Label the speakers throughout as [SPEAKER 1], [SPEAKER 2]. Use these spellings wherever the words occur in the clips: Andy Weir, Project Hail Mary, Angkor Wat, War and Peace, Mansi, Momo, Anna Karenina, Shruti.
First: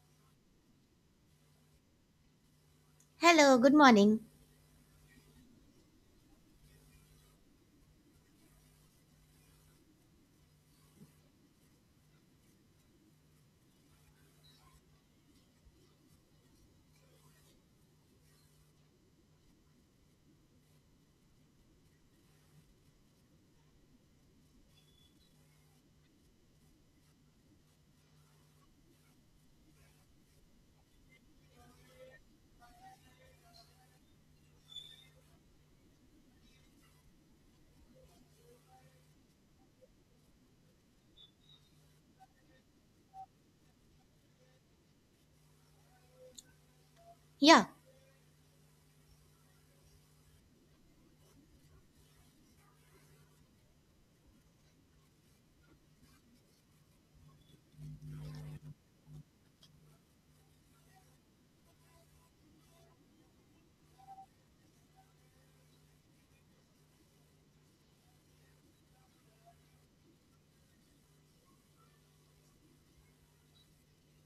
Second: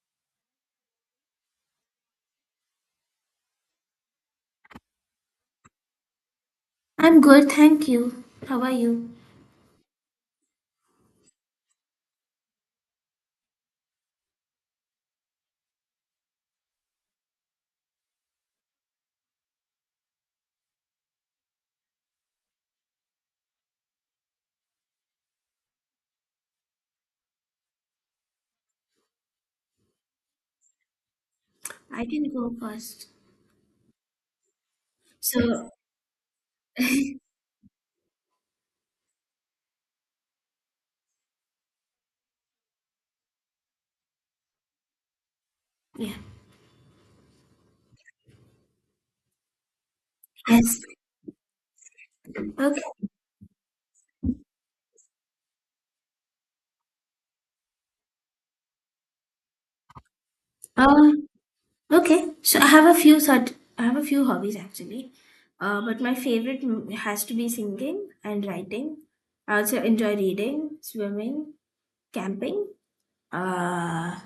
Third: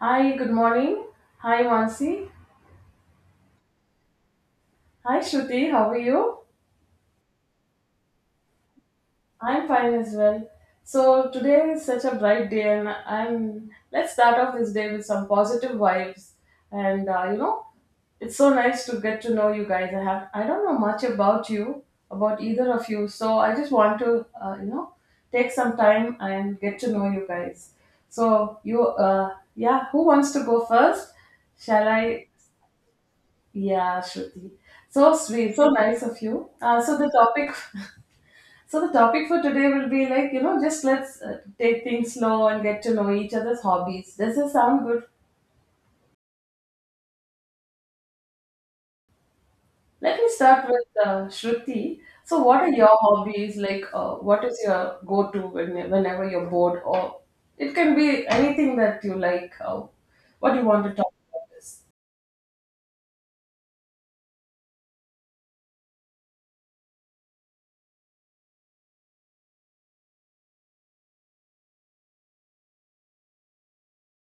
[SPEAKER 1] Hi, good morning. Hi, Mansi.
[SPEAKER 2] Hello, good morning.
[SPEAKER 1] Hi, Shruti. How are you?
[SPEAKER 3] I'm good, thank you. How are you?
[SPEAKER 1] I'm fine as well. So today is such a bright day, and I'm. Let's start off this day with some positive vibes, and it's so nice to get to know you guys. I have. I don't know much about you, about either of you. So I just want to, take some time and get to know you guys. So yeah. Who wants to go first? Shall
[SPEAKER 3] I can
[SPEAKER 1] I?
[SPEAKER 3] go first.
[SPEAKER 1] Yeah, Shruti. So sweet, so
[SPEAKER 3] So,
[SPEAKER 1] nice of you. So the topic, so the topic for today will be just let's take things slow and get to know each other's hobbies. Does this sound good?
[SPEAKER 3] yeah.
[SPEAKER 2] Yeah,
[SPEAKER 1] Let me start
[SPEAKER 3] Yes.
[SPEAKER 1] with Shruti. So what are
[SPEAKER 3] Okay.
[SPEAKER 1] your hobbies? Like, what is your go-to whenever you're bored, or it can be anything that you like. What do you want to
[SPEAKER 3] Uh,
[SPEAKER 1] talk about?
[SPEAKER 3] okay. So I have a few hobbies actually. But my favorite has to be singing and writing. I also enjoy reading, swimming, camping. Uh,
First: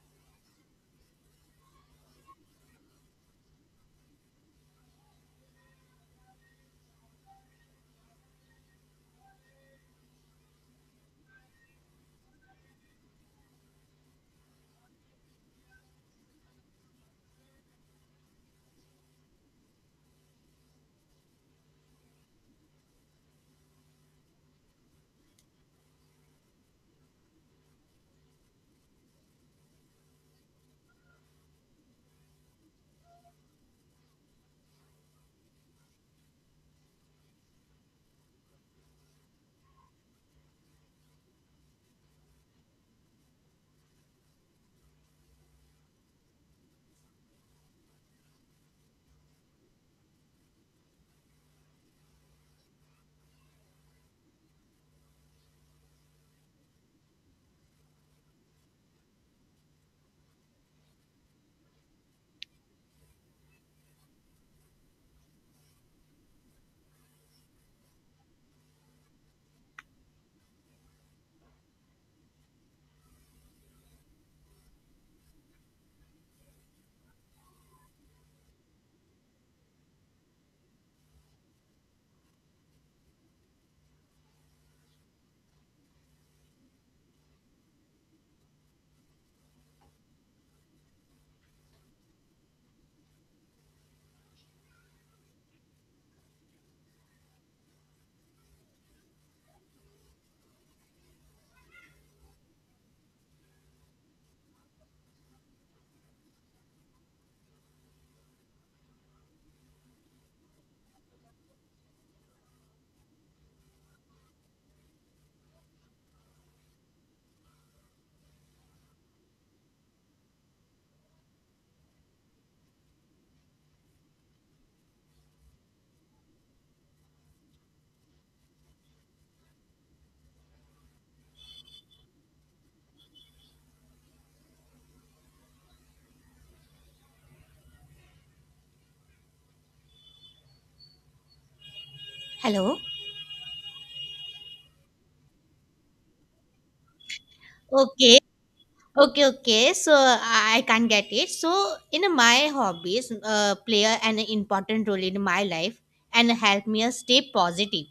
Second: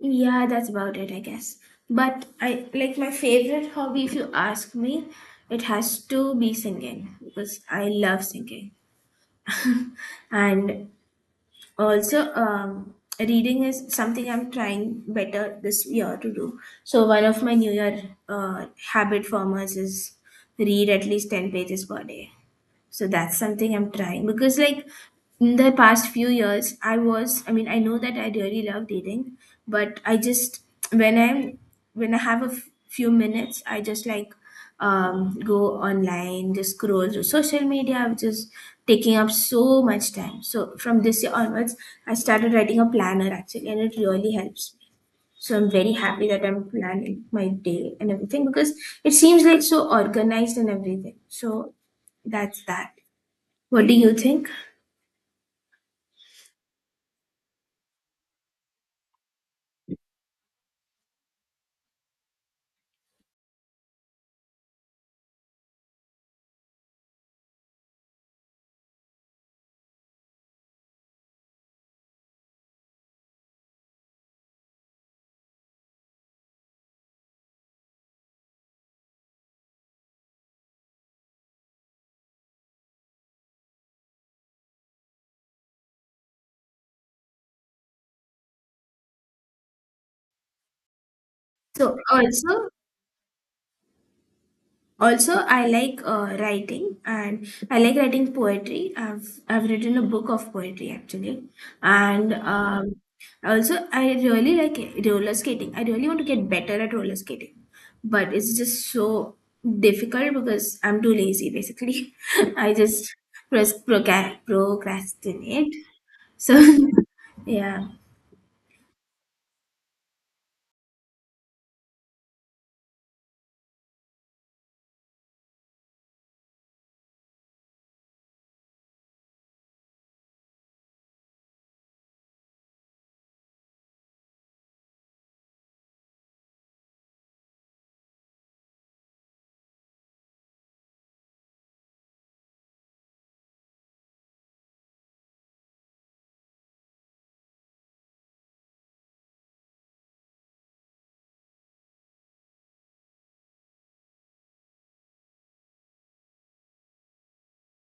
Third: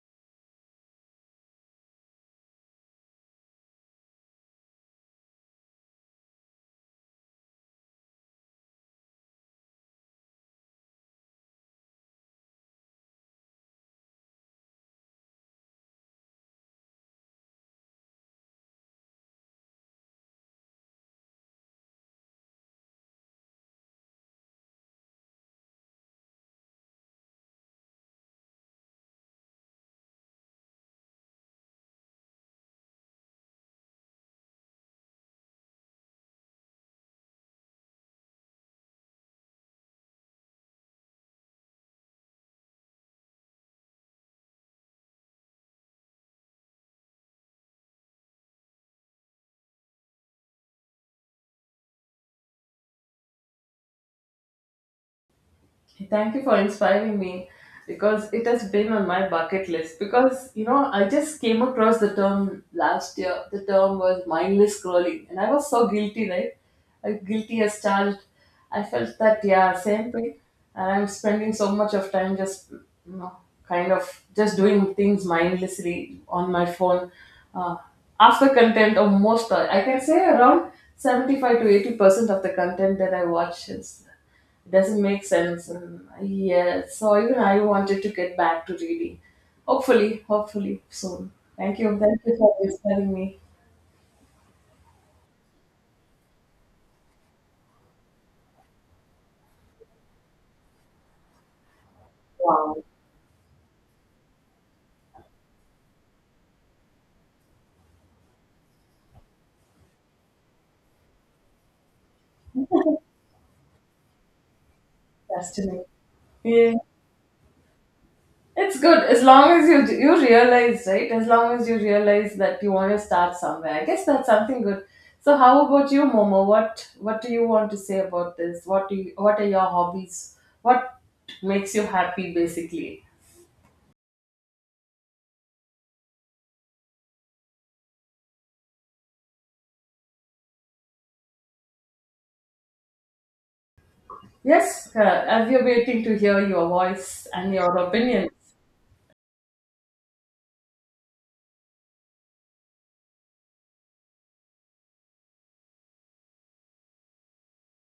[SPEAKER 3] yeah, that's about it, I guess. But I like my favorite hobby, if you ask me, it has to be singing because I love singing. And also reading is something I'm trying better this year to do, so one of my new year uh, habit formers is read at least 10 pages per day. So that's something I'm trying because, in the past few years, I mean, I know that I really love dating, but I just, when I'm, when I have a few minutes, I just go online, just scroll through social media, which is taking up so much time. So from this year onwards, I started writing a planner actually, and it really helps. So I'm very happy that I'm planning my day and everything because it seems like so organized and everything. So that's that. What do you think?
[SPEAKER 1] Thank you for inspiring me because it has been on my bucket list. Because you know, I just came across the term last year. The term was mindless scrolling, and I was so guilty, right? I guilty as charged. I felt that, yeah, same thing. And I'm spending so much of time, just, you know, kind of just doing things mindlessly on my phone. Uh, after content, or most, I can say around 75 to 80% of the content that I watch is doesn't make sense. And yeah, so even I wanted to get back to reading. Hopefully, hopefully soon. Thank
[SPEAKER 3] So
[SPEAKER 1] you. Thank you for
[SPEAKER 3] also
[SPEAKER 1] inspiring me.
[SPEAKER 3] also I like writing, and I like writing poetry. I've written a book of poetry actually, and
[SPEAKER 1] Wow,
[SPEAKER 3] also I really like roller skating. I really want to get better at roller skating, but it's just so difficult because I'm too lazy. Basically, I just procrastinate.
[SPEAKER 1] fascinating.
[SPEAKER 3] So
[SPEAKER 1] Yeah,
[SPEAKER 3] yeah.
[SPEAKER 1] it's good as long as you realize, right? As long as you realize that you want to start somewhere. I guess that's something good. So, how about you, Momo? What do you want to say about this? What are your hobbies? What makes you happy, basically?
[SPEAKER 2] hello.
[SPEAKER 1] Yes, I'll be waiting to hear your voice and your
[SPEAKER 2] Okay,
[SPEAKER 1] opinion.
[SPEAKER 2] okay. So I can't get it. So in my hobbies, play an important role in my life and help me stay positive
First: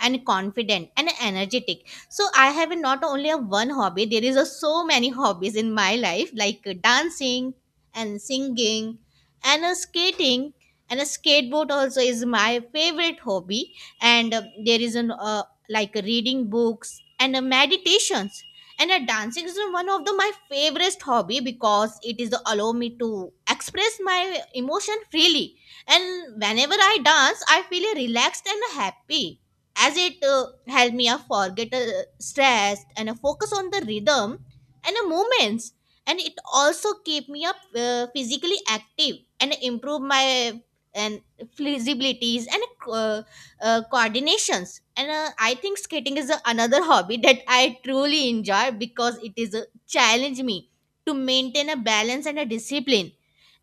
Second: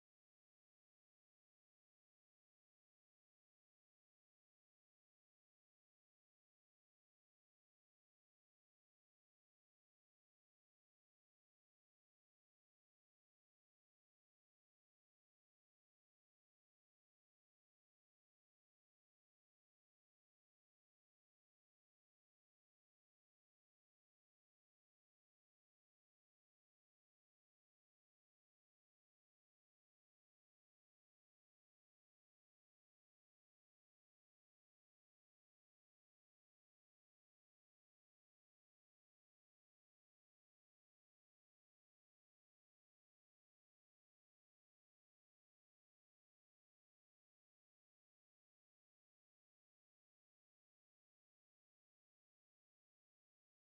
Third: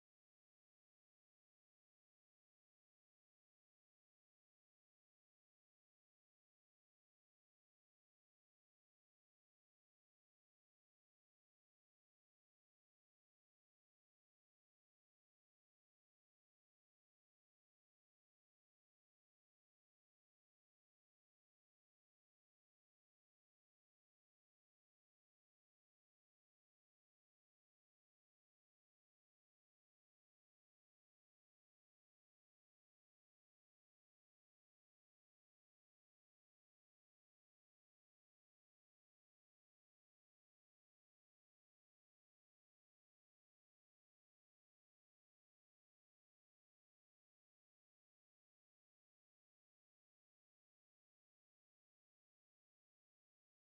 [SPEAKER 2] and confident and energetic. So I have not only a one hobby. There is a so many hobbies in my life, like dancing and singing and skating and a skateboard also is my favorite hobby. And there is an like reading books and meditations and dancing is one of the my favorite hobby because it is the allow me to express my emotion freely, and whenever I dance I feel relaxed and happy as it help me forget stress and focus on the rhythm and the movements, and it also keep me up physically active and improve my and flexibilities and uh, coordinations, and I think skating is a, another hobby that I truly enjoy because it is a challenge me to maintain a balance and a discipline,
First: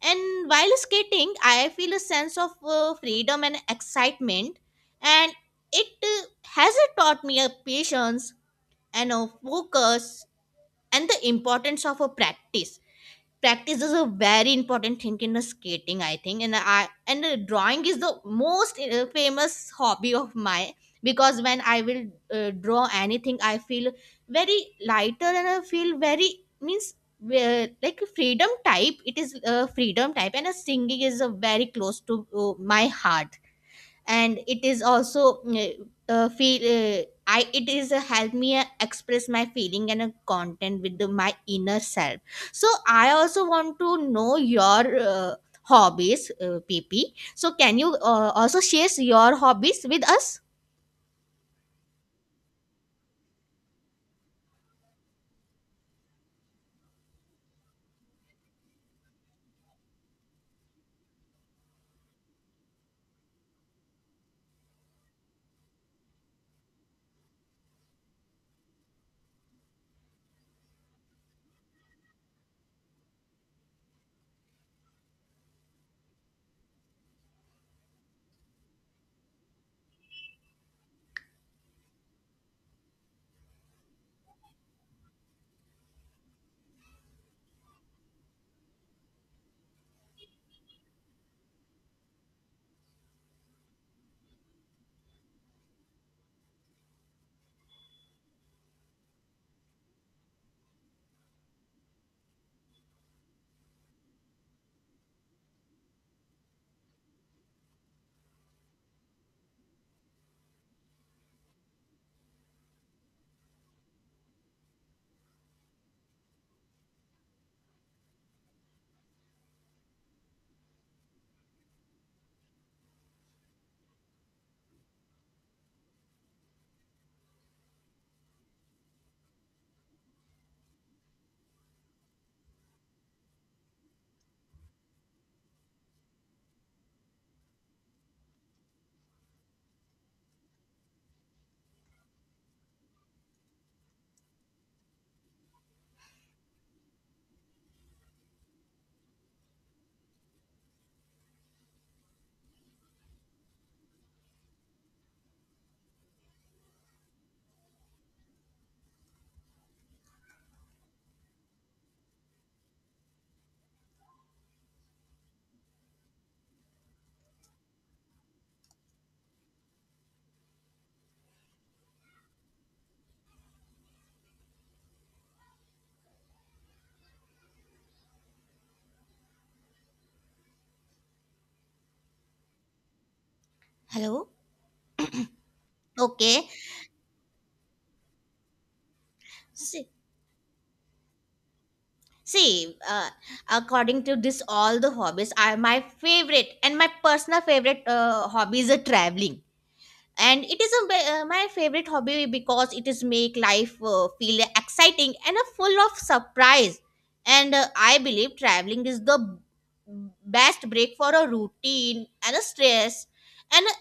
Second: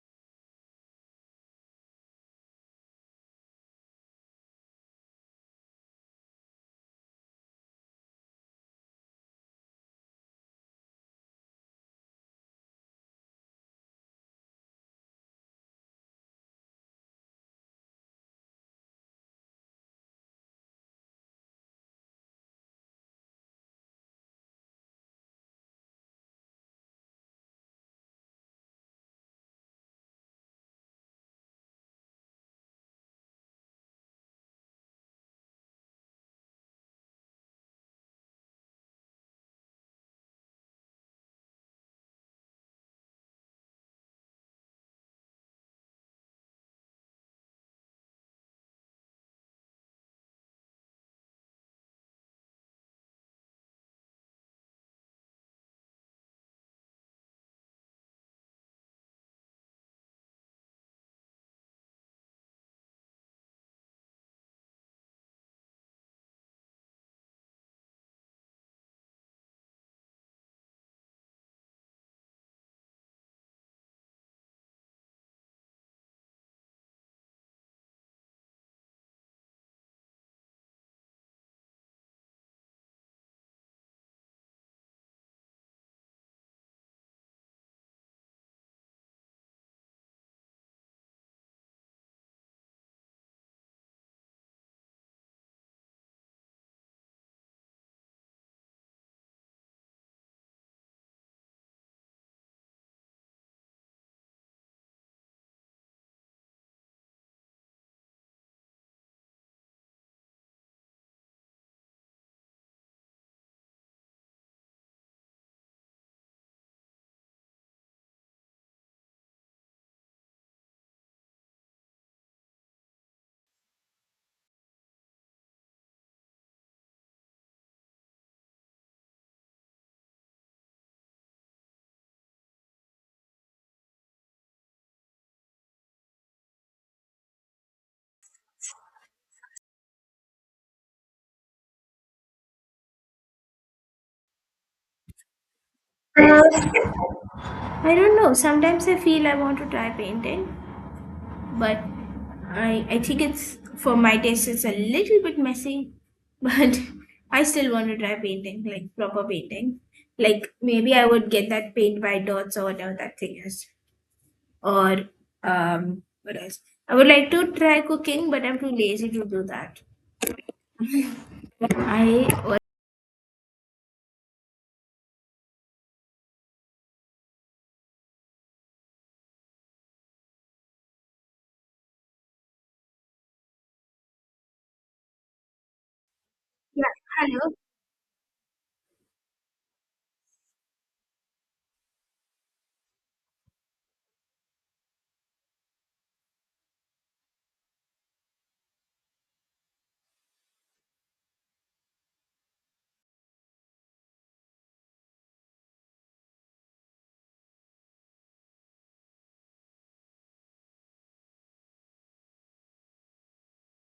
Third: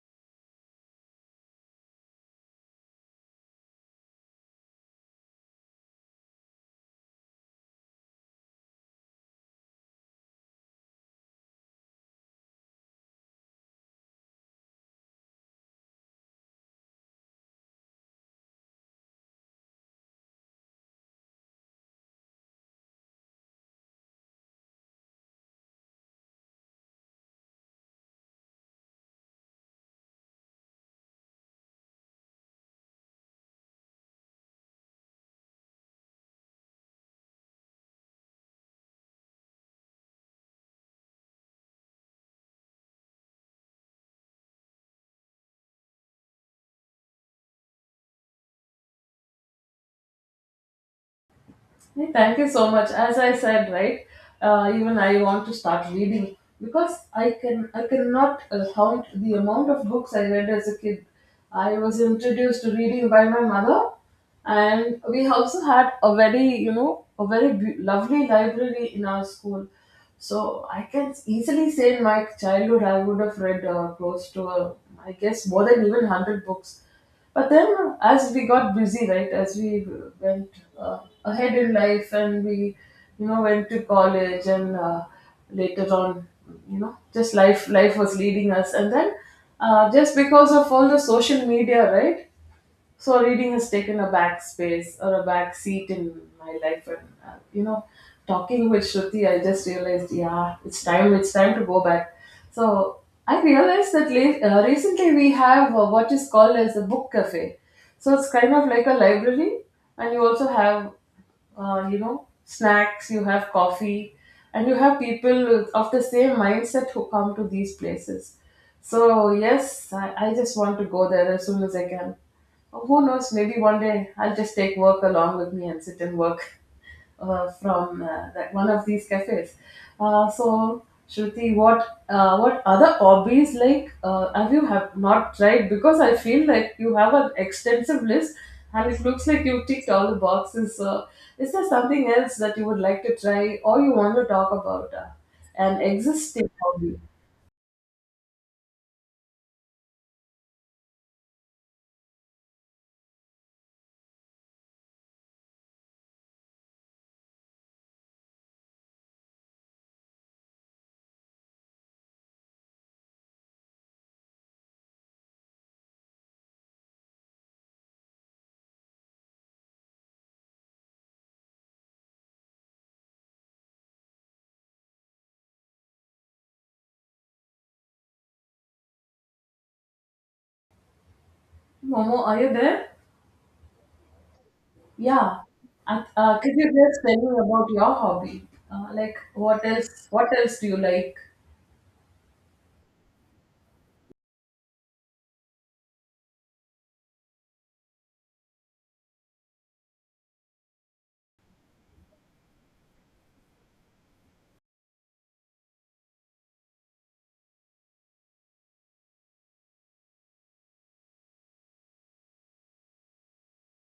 [SPEAKER 2] and while skating I feel a sense of freedom and excitement, and it has taught me a patience and a focus and the importance of a practice. Is a very important thing in the skating I think, and I and drawing is the most famous hobby of mine because when I will draw anything I feel very lighter, and I feel very means like freedom type. It is freedom type. And singing is very close to my heart, and it is also feel I it is help me express my feeling and content with the, my inner self. So I also want to know your hobbies, PP. So can you also share your hobbies with us?
[SPEAKER 1] Hey, thank you so much. As I said, right, even I want to start reading because I cannot count the amount of books I read as a kid. I was introduced to reading by my mother, and we also had a very, you know, a very lovely library in our school. So I can easily say in my childhood I would have read close to, I guess, more than even hundred books. But then, as we got busy, right, as we went uh, ahead in life and we, you know, went to college and later on, you know, just life was leading us. And then, just because of all the social media, right, so reading has taken a back space or a back seat in my life, and uh, you know, talking with Shruti, I just realized, yeah, it's time. It's time to go back. So I realized that recently we have what is called as a book cafe. So it's kind of like a library, and you also have, you know, snacks. You have coffee, and you have people of the same mindset who come to these places. So yes, I just want to go there as soon as I can. Oh, who knows? Maybe one day I'll just take work along with me and sit and work from that one of these cafes. So, Shruti, what other hobbies have not tried? Because I feel like you have an extensive list, and it looks like you ticked all the boxes. Is there something else that you would like to try, or you want to talk about an existing hobby?
[SPEAKER 3] I don't know. Sometimes I feel I want to try painting, but I think it's for my taste it's a little bit messy, but I still want to try painting, like proper painting. Like maybe I would get that paint by dots or whatever that thing is. Or what else? I would like to try cooking, but I'm too lazy to do that. I was-
[SPEAKER 1] Momo, are you there?
[SPEAKER 2] Hello?
[SPEAKER 1] Yeah, and,
[SPEAKER 2] Okay.
[SPEAKER 1] could you
[SPEAKER 3] yeah,
[SPEAKER 1] just tell me
[SPEAKER 3] hello.
[SPEAKER 1] about your hobby? Like, what
[SPEAKER 2] See,
[SPEAKER 1] else? What else do you like?
[SPEAKER 2] see, according to this, all the hobbies are my favorite, and my personal favorite hobby is traveling. And it is a, my favorite hobby because it is make life feel exciting and full of surprise, and I believe traveling is the best break for a routine and a stress and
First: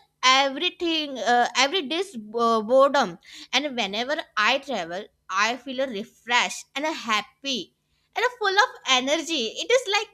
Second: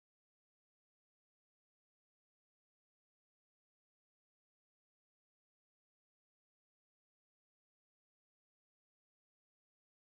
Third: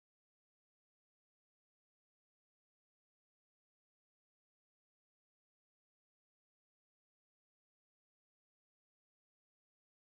[SPEAKER 2] everything, every day's boredom. And whenever I travel, I feel refreshed and happy and full of energy. It is like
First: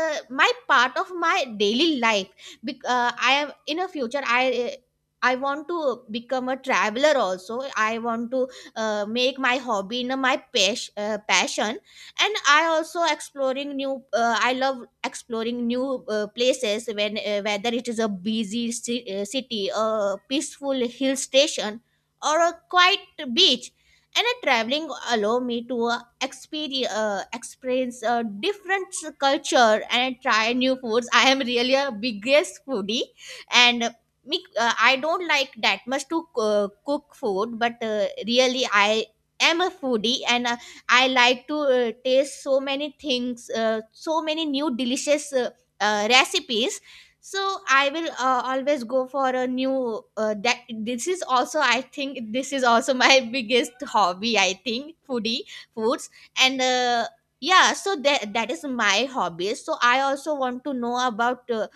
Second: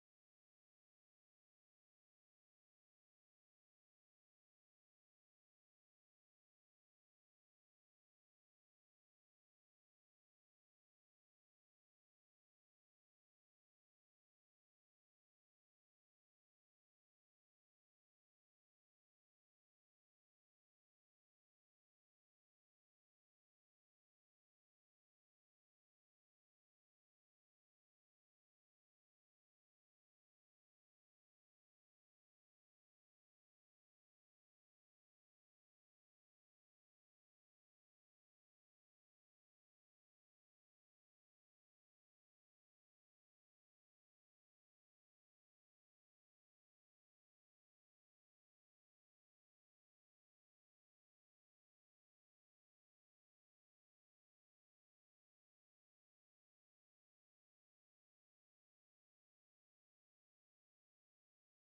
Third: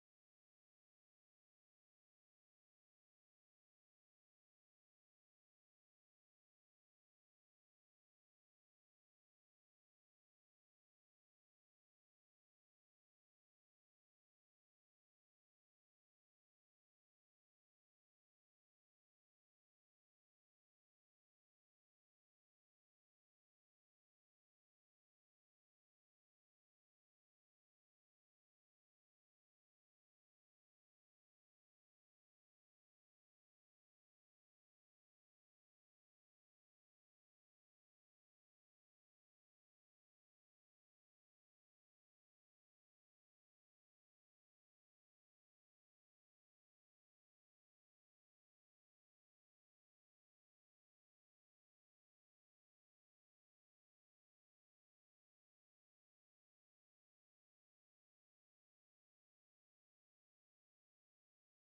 [SPEAKER 2] my part of my daily life. I am in a future I want to become a traveler also. I want to make my hobby in my passion, and I also exploring new. I love exploring new places when whether it is a busy city, a peaceful hill station, or a quiet beach. And a traveling allow me to experience a different culture and try new foods. I am really a biggest foodie, and I don't like that much to cook food, but really I am a foodie, and I like to taste so many things, so many new delicious recipes. So I will always go for a new. That this is also I think this is also my biggest hobby. I think foodie foods. And. Yeah, so that is my hobby. So I also want to know about uh,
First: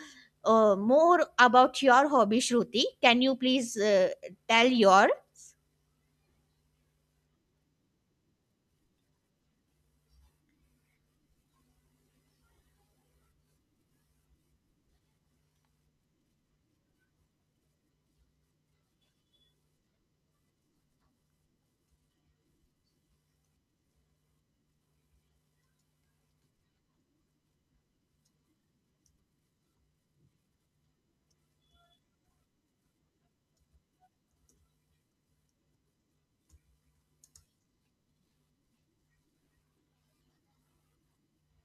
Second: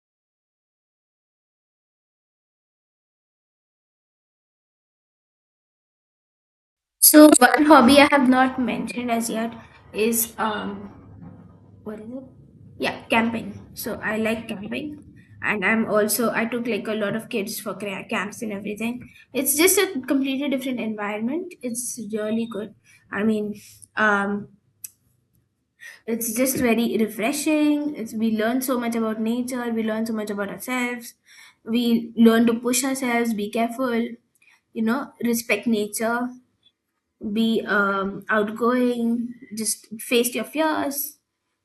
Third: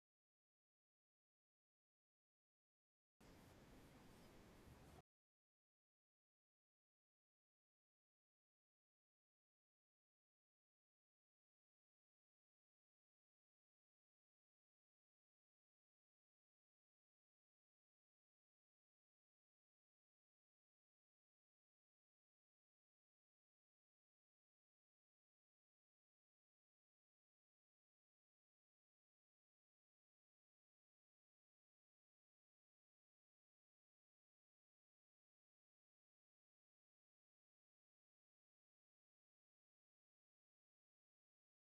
[SPEAKER 2] uh, more about your hobby, Shruti. Can you please tell your?
[SPEAKER 3] So one hobby I have not mentioned as yet is what is it? Yeah, camping. So I like camping, and I took like a lot of kids for camps and everything. It's just a completely different environment. It's really good. I mean, um, it's just very refreshing. It's we learn so much about nature. We learn so much about ourselves. We learn to push ourselves. Be careful. You know, respect nature, be outgoing, just face your fears,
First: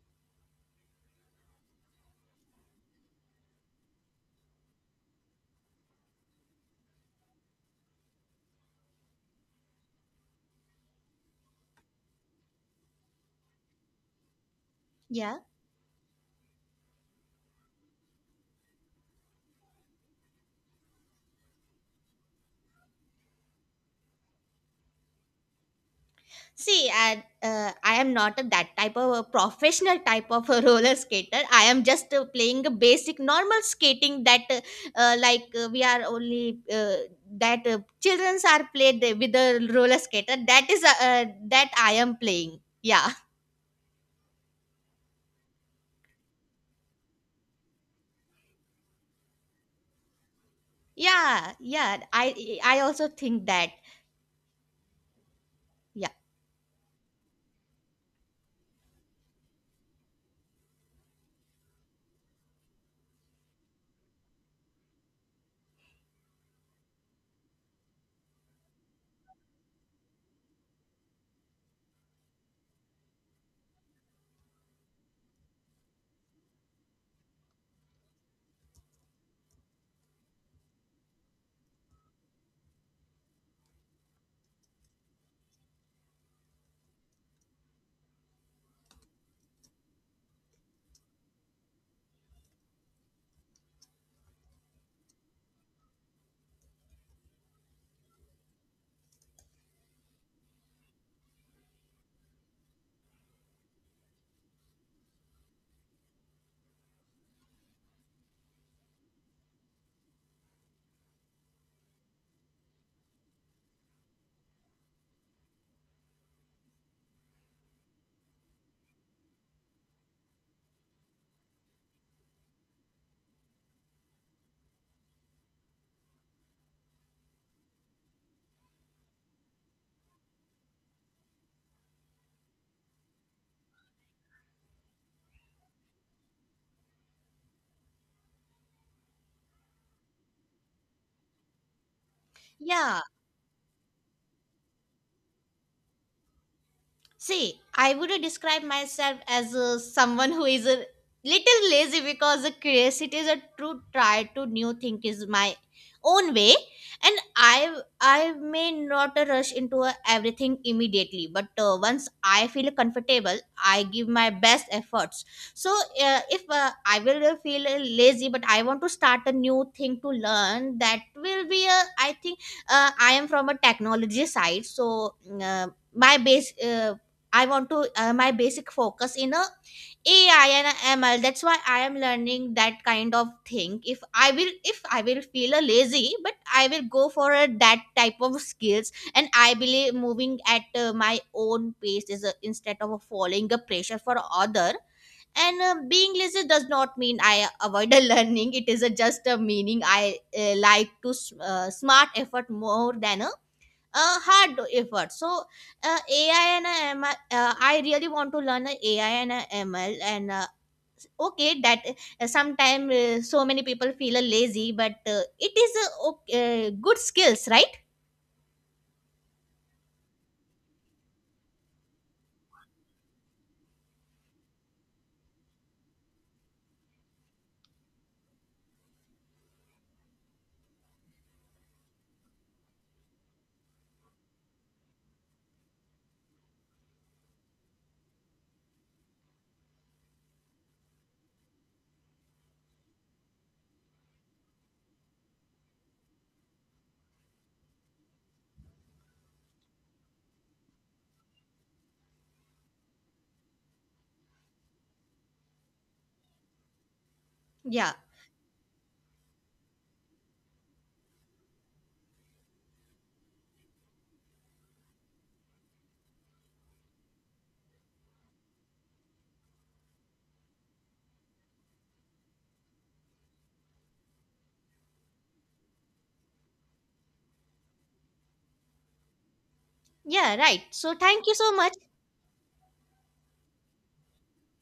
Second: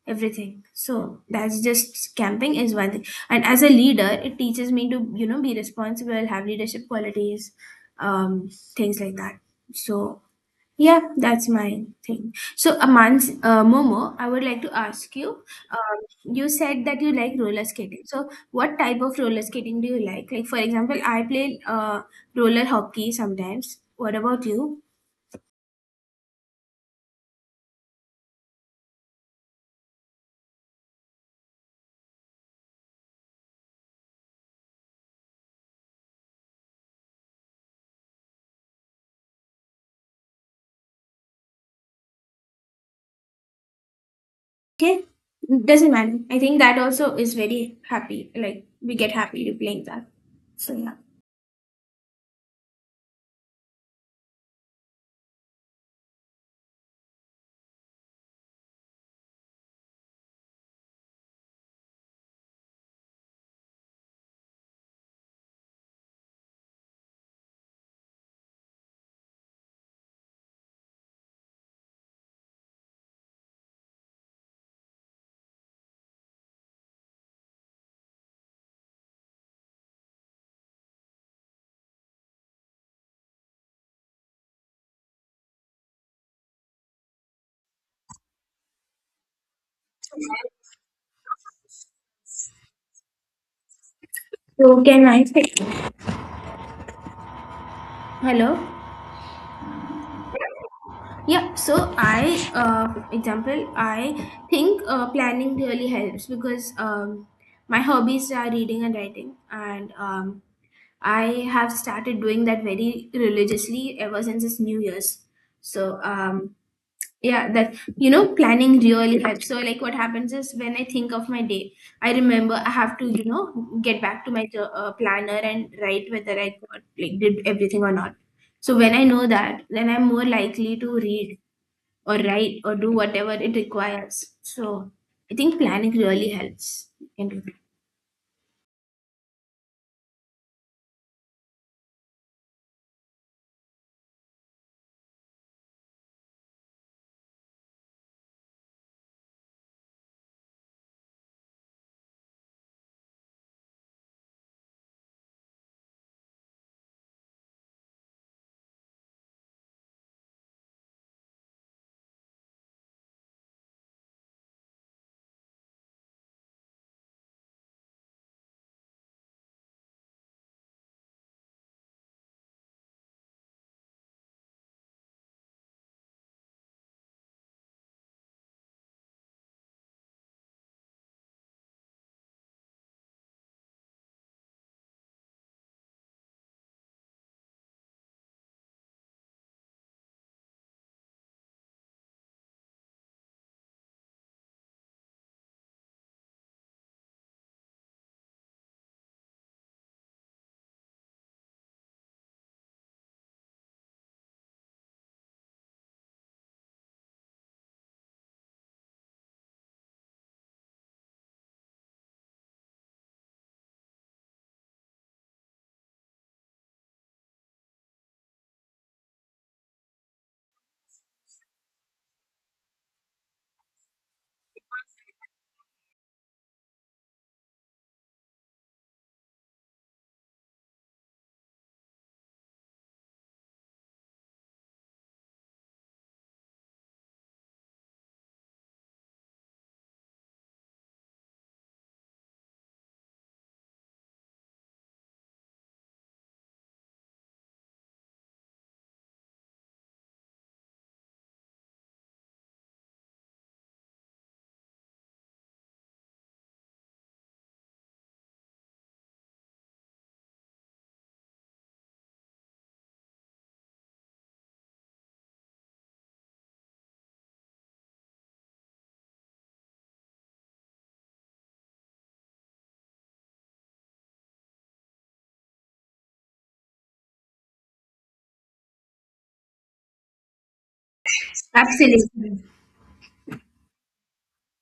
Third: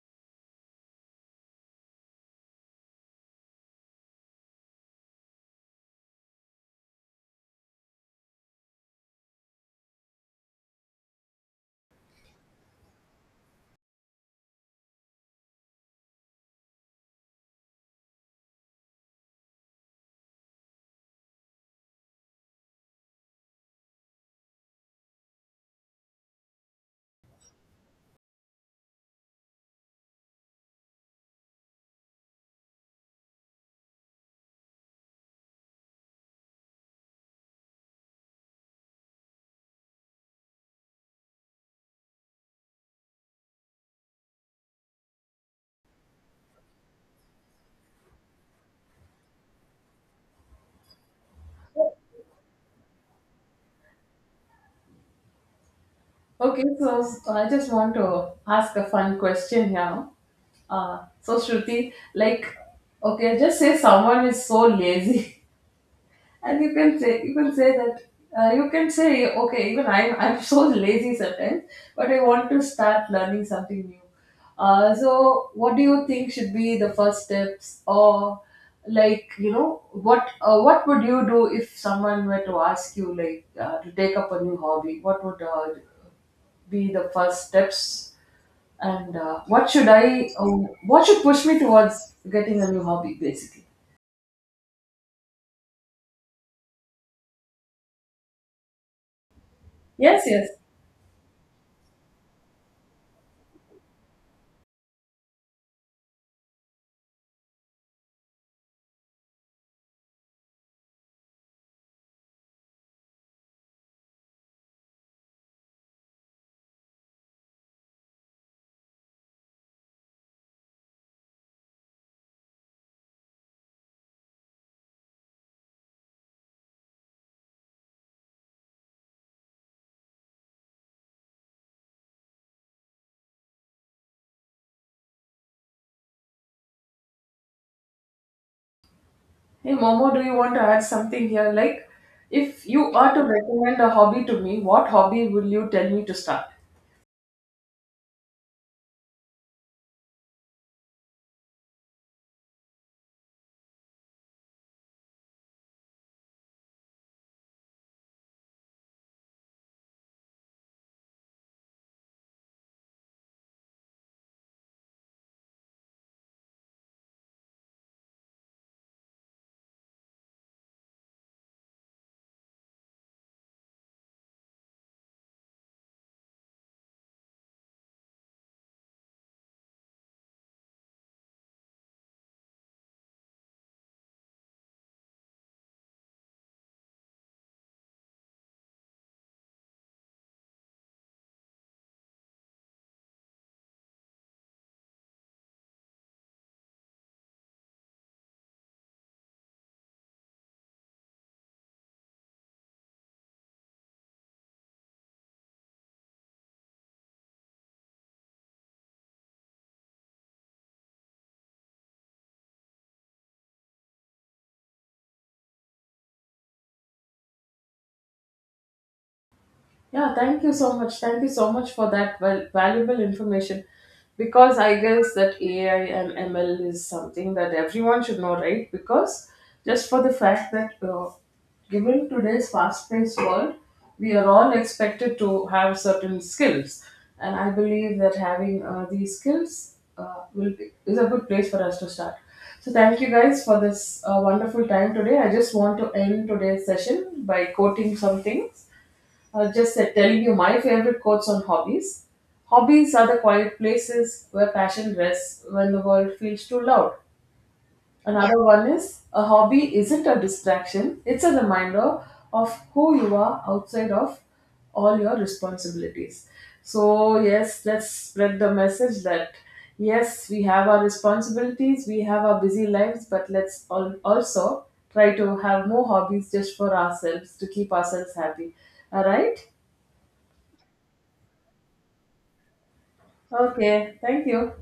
[SPEAKER 3] everything. So that's just camping is one thing. And as a leader, it teaches me to, you know, be responsible, have leadership qualities, um, things like that. So yeah, that's my thing. So Amans, Momo, I would like to ask
[SPEAKER 2] Yeah.
[SPEAKER 3] you. Um, you said that you like roller skating. So what type of roller skating do you like? Like for example, I play roller hockey sometimes. What about you?
[SPEAKER 2] See, I am not a, that type of a professional type of a roller skater. I am just playing a basic normal skating that, like, we are only that childrens are played with a roller skater. That is that I am playing. Yeah.
[SPEAKER 3] Okay, doesn't matter. I think that also is very happy. Like we get happy to playing that. So
[SPEAKER 2] Yeah. Yeah. I also think that. Yeah.
[SPEAKER 1] Okay, so so I just want to ask a fun question here. So Shruti, like, okay, just say someone is so lazy. and you can say that you can say okay, even I'm I'm so lazy sometimes, but I want to start learning something new. So what do you think should be the first steps? Or, like, you know, what would you do if someone were to ask you, like, to take up a new hobby? What would be the first steps, and
[SPEAKER 3] yeah.
[SPEAKER 1] what should push me towards getting a new hobby, basically?
[SPEAKER 3] So can I say hello?
[SPEAKER 1] Yes, yes.
[SPEAKER 3] Yeah, so I think planning really helps because my hobbies are reading and writing, and I have started doing that very religiously ever since it's New Year's. So yeah, that you know, planning really helps. So, like, what happens is when I think of my day, I remember I have to, you know, get back to my planner and write whether I got, like, did everything or not. So when I know that, then I'm more likely to read or write or do whatever it requires. So I think planning really helps. You can do that.
[SPEAKER 1] Hey Momo, do you want to add something here? Like, if you
[SPEAKER 2] Yeah.
[SPEAKER 1] are to recommend a hobby to me, what hobby will you tell me to start?
[SPEAKER 2] See, I would describe myself as someone who is a little lazy because the curiosity is a true try to new thing is my own way, and I may not rush into everything immediately, but once I feel comfortable, I give my best efforts. So if I will feel lazy, but I want to start a new thing to learn, that will be a I think I am from a technology side, so. Uh, my base I want to my basic focus in a AI and a ML. That's why I am learning that kind of thing. If I will feel a lazy, but I will go for a, that type of skills. And I believe moving at my own pace is a, instead of following a pressure for other. And being lazy does not mean I avoid a learning. It is a, just a meaning I like to smart effort more than a hard effort. So AI and ML, I really want to learn AI and ML. And okay, that sometimes so many people feel lazy, but it is a good skills, right?
[SPEAKER 1] Yeah, thank you so much. Thank you so much for that valuable information. Because I guess that AI and ML is something that everyone should know, right? Because just for the fact that, given today's fast paced world, we are all expected to have certain skills. And I believe that having these skills is a good place for us to start. So, thank you guys for this wonderful time today. I just want to end today's session by quoting some things, just telling you my favorite quotes on hobbies. Hobbies are the quiet places where passion rests when the world feels too loud.
[SPEAKER 2] Yeah,
[SPEAKER 1] Yeah. Another one is, a hobby isn't a distraction, it's a reminder of who you are outside of all your responsibilities. So, yes, let's spread the message that yes, we have our responsibilities, we have our busy lives, but let's all also try to have more hobbies just for ourselves to keep ourselves happy. All right?
[SPEAKER 2] yeah, right. So thank you so much.
[SPEAKER 3] Absolutely.
[SPEAKER 1] Okay, thank you.